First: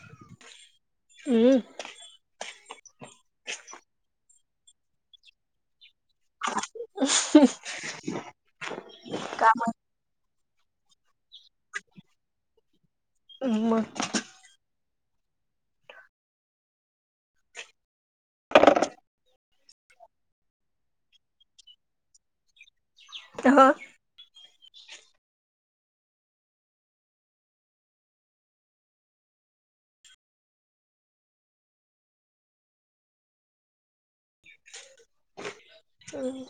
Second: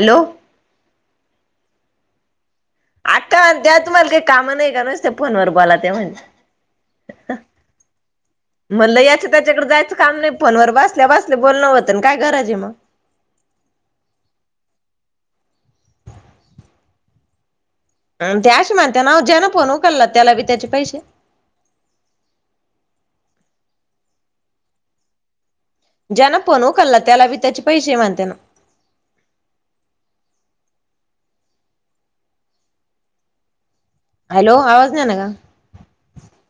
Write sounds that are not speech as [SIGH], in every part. Hello. हं. आक्का न त्या तुम्हाला काही काम नाही का? नुसत्या फोनवर बोलत्या म्हणे. हम्म म्हणलं ह्याच्या त्याच्याकड जायचं काम नाही- फोन वर बसल्या बसल्या बोलणं होतं. अन काय गरज ए मग? हं. म? अन ते अशे म्हणत्या ना हो, ज्यान फोन उकलला त्याला बी त्याचे पैसे? हो. ज्यान पण उकलला त्याला बी त्याचे पैसे म्हणत्या ना? हॅलो. आवाज नाही ना आला का? हं.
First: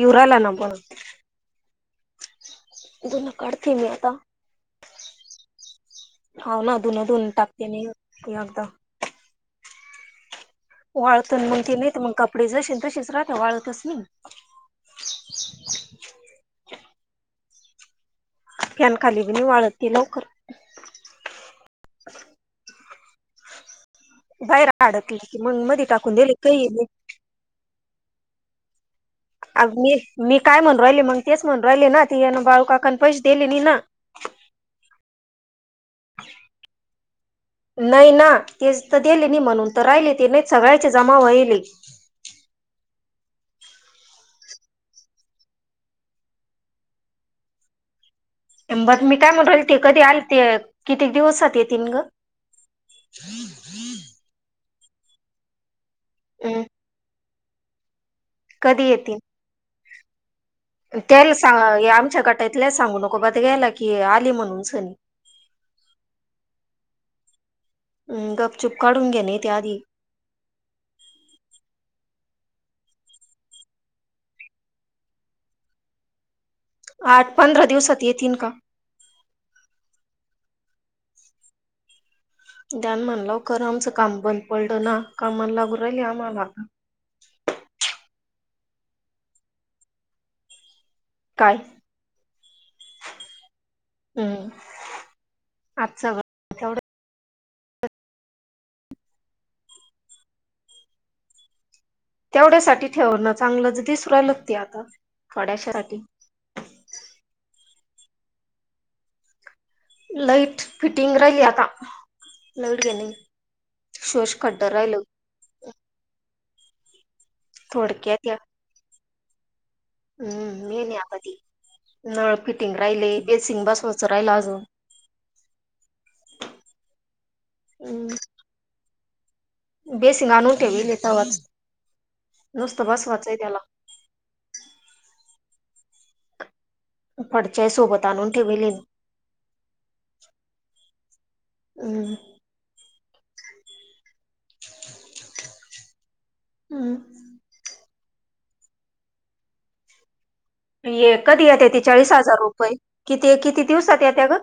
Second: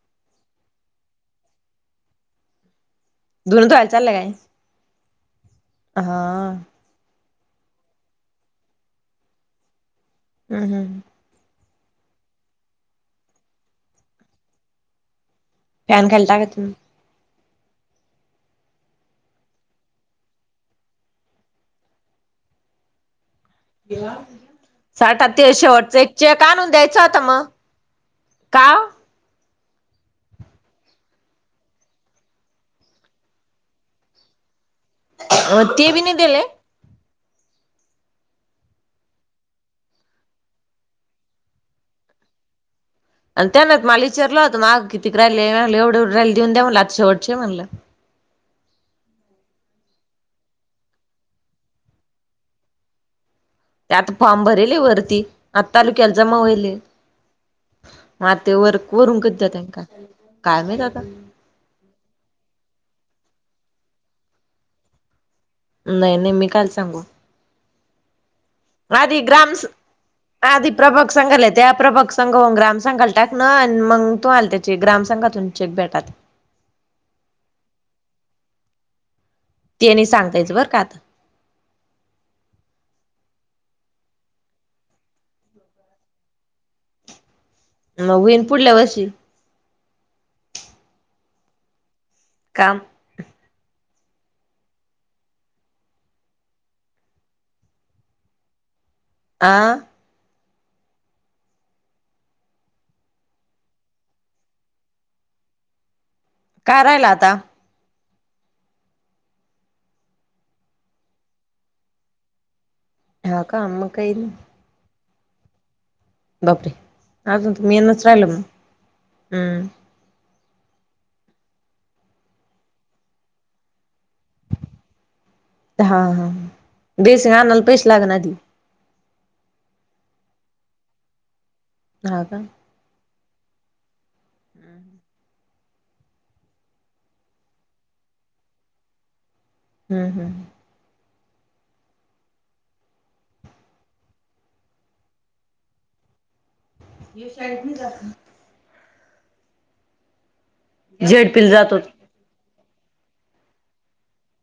येऊ राहिला ना. बोला. धूण धुन काढते मी धुवायला चाललं आता. काय हा हाव ना. धुणं धून टाकते मी [UNINTELLIGIBLE] आता. हम. हम. वाळत. मग ते नाही त मग कपडे जशे न तशेच राहता. वाळतच नाही. फॅन खाली टाकायचे मग. फॅनखाली बी नाही वाळत ते लवकर. बाहेर अडकली की साठात्तीर मग मध्ये शेवटचा एक टाकून दिले चेक आणून काही द्यायचा होता मग. का? अग मी, मी काय म्हणु राहिले? मग तेच म्हणु राहिले ना? ते बाळूकाकान पैसे दिले नाही ना. अं. ते बी नाही दिले? नाही ना? तेच तर दिले नाही म्हणून तर राहिले ते. नाहीत सगळ्याचे जमा होएल ए. आन त्यान तर मला विचारल होत माग किती क रहायले? म्हणलं एवढे एवढे राहिले. देऊन द्या म्हणलं आता शेवटचे ए म्हणलं. ब मी काय म्हणू राहिले ते कधी आलते? कितीक दिवसात येतील ग? ते आता फॉर्म भरले ए वरती. आता तालुक्याला जमा हम्म होईल ए. म आता ते कधी वर्क [UNINTELLIGIBLE] त्याले सां आमच्या गटातल्या सांगू नको बटग्यायला की आली म्हणून सनी. नाही. नाही. मी कायला सांगू? अम. गपचुप- आधी ग्रामस- आधी प्रभाग संघाला आहे. त्या प्रभाग संघाऊन ग्राम संघाला टाक ना आणि मंग तुम्हाला त्याची ग्रामसंघातून- चेक भेटात. आठ पंधरा दिवसांत येतिल का? ते नाही सांगता यायचं बरं का आता. द्यान म्हण लवकर आमच काम बंद पडल ना कामाला लागू राहिले आम्हाला नवीन पुढल्या वर्षी काय? काम हम्म आज सगळ आ तेवढ्यासाठी ठेवण चांगलच दिसु रायलक ते आता थोड्याशासाठी काय राहिल आता लाईट फिटिंग राहिली आता लाईट घेणय. ह का म काई नाई रायलं बापरे! अजून त मेनच रायल थोडक्यात म हम्म अम्म मेन ये आता ते नळ फिटिंग राहिले बेसिंग बसवाच राहिल अजून हा हा बेसिंग आनाला पैसे लागन हम्म आधी बेसिंग आणून ठेविले तवाच हा का नुसत बसवाचय त्याला हम्म फडच्याही सोबत आणून ठेविलेय मी हूं हूं हम्म [UNINTELLIGIBLE] ह्यो हम्म शाळेत नाय जात का? हे कधी झेडपीला येत्या जातो. ते चाळीस हजार रुपये किती किती दिवसात येत्या ग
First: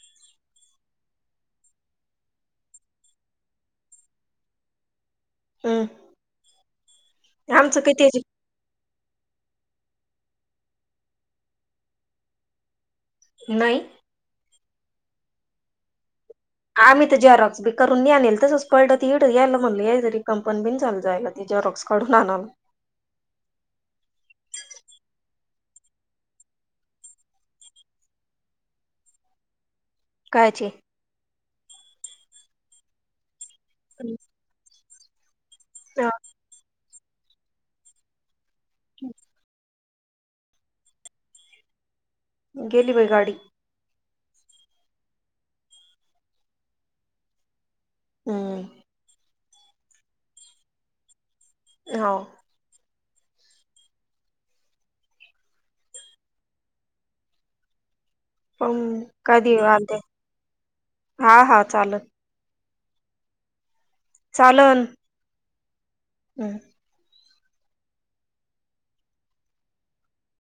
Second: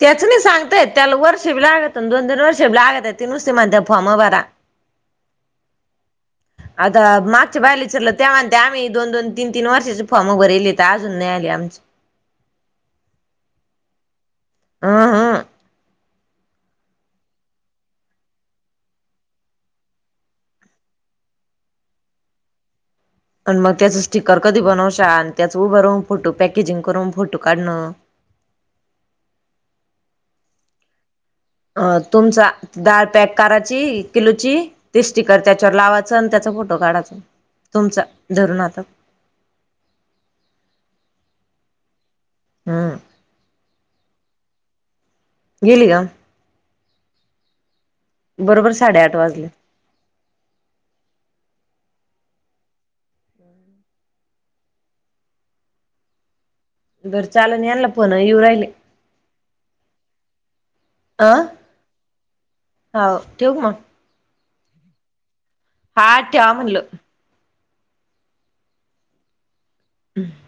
त्याच नाही सांगता येत त्याला वर्ष बी लागत दोन तीन वर्षे लागत्यात ते नुसते म्हणता फॉर्म भरा. हम्म आता मागच्या आमचं बाईला किती विचारल आहे? त्या म्हण ते आम्ही दोन दोन तीन तीन वर्षाचे फॉर्म भरेलेत त अजून नाय आले आमचे नाही. अहं आम्ही त झेरॉक्स बी करून नीे आणेल तसच पडळ ते इड यायला म्हणलं याच रिकामपन बीण चालू जायल ते झेरॉक्स काढून आणाला पण मग त्याच स्टिकर कधी बनवशान आणि त्याच उभ राहुन फोटो पॅकेजिंग करून फोटो काढण काय चे अ तुमचा डाळ पॅक कराची एक हम्म. किलोची ते स्टिकर त्याच्यावर हा, लावाच आणि त्याचा फोटो काढाचा तुमचा धरून हातात [UNINTELLIGIBLE] गेली हम्म बय गाडी गेली का? हम्म बरोबर साडेआठ वाजले. हाव बरं चालण यांला फोन येऊ राय हूं कधी येऊ आलत हा हा चाललं. हाव ठेऊ का मग चालन. हा ठेवा हम्म म्हटल. हम्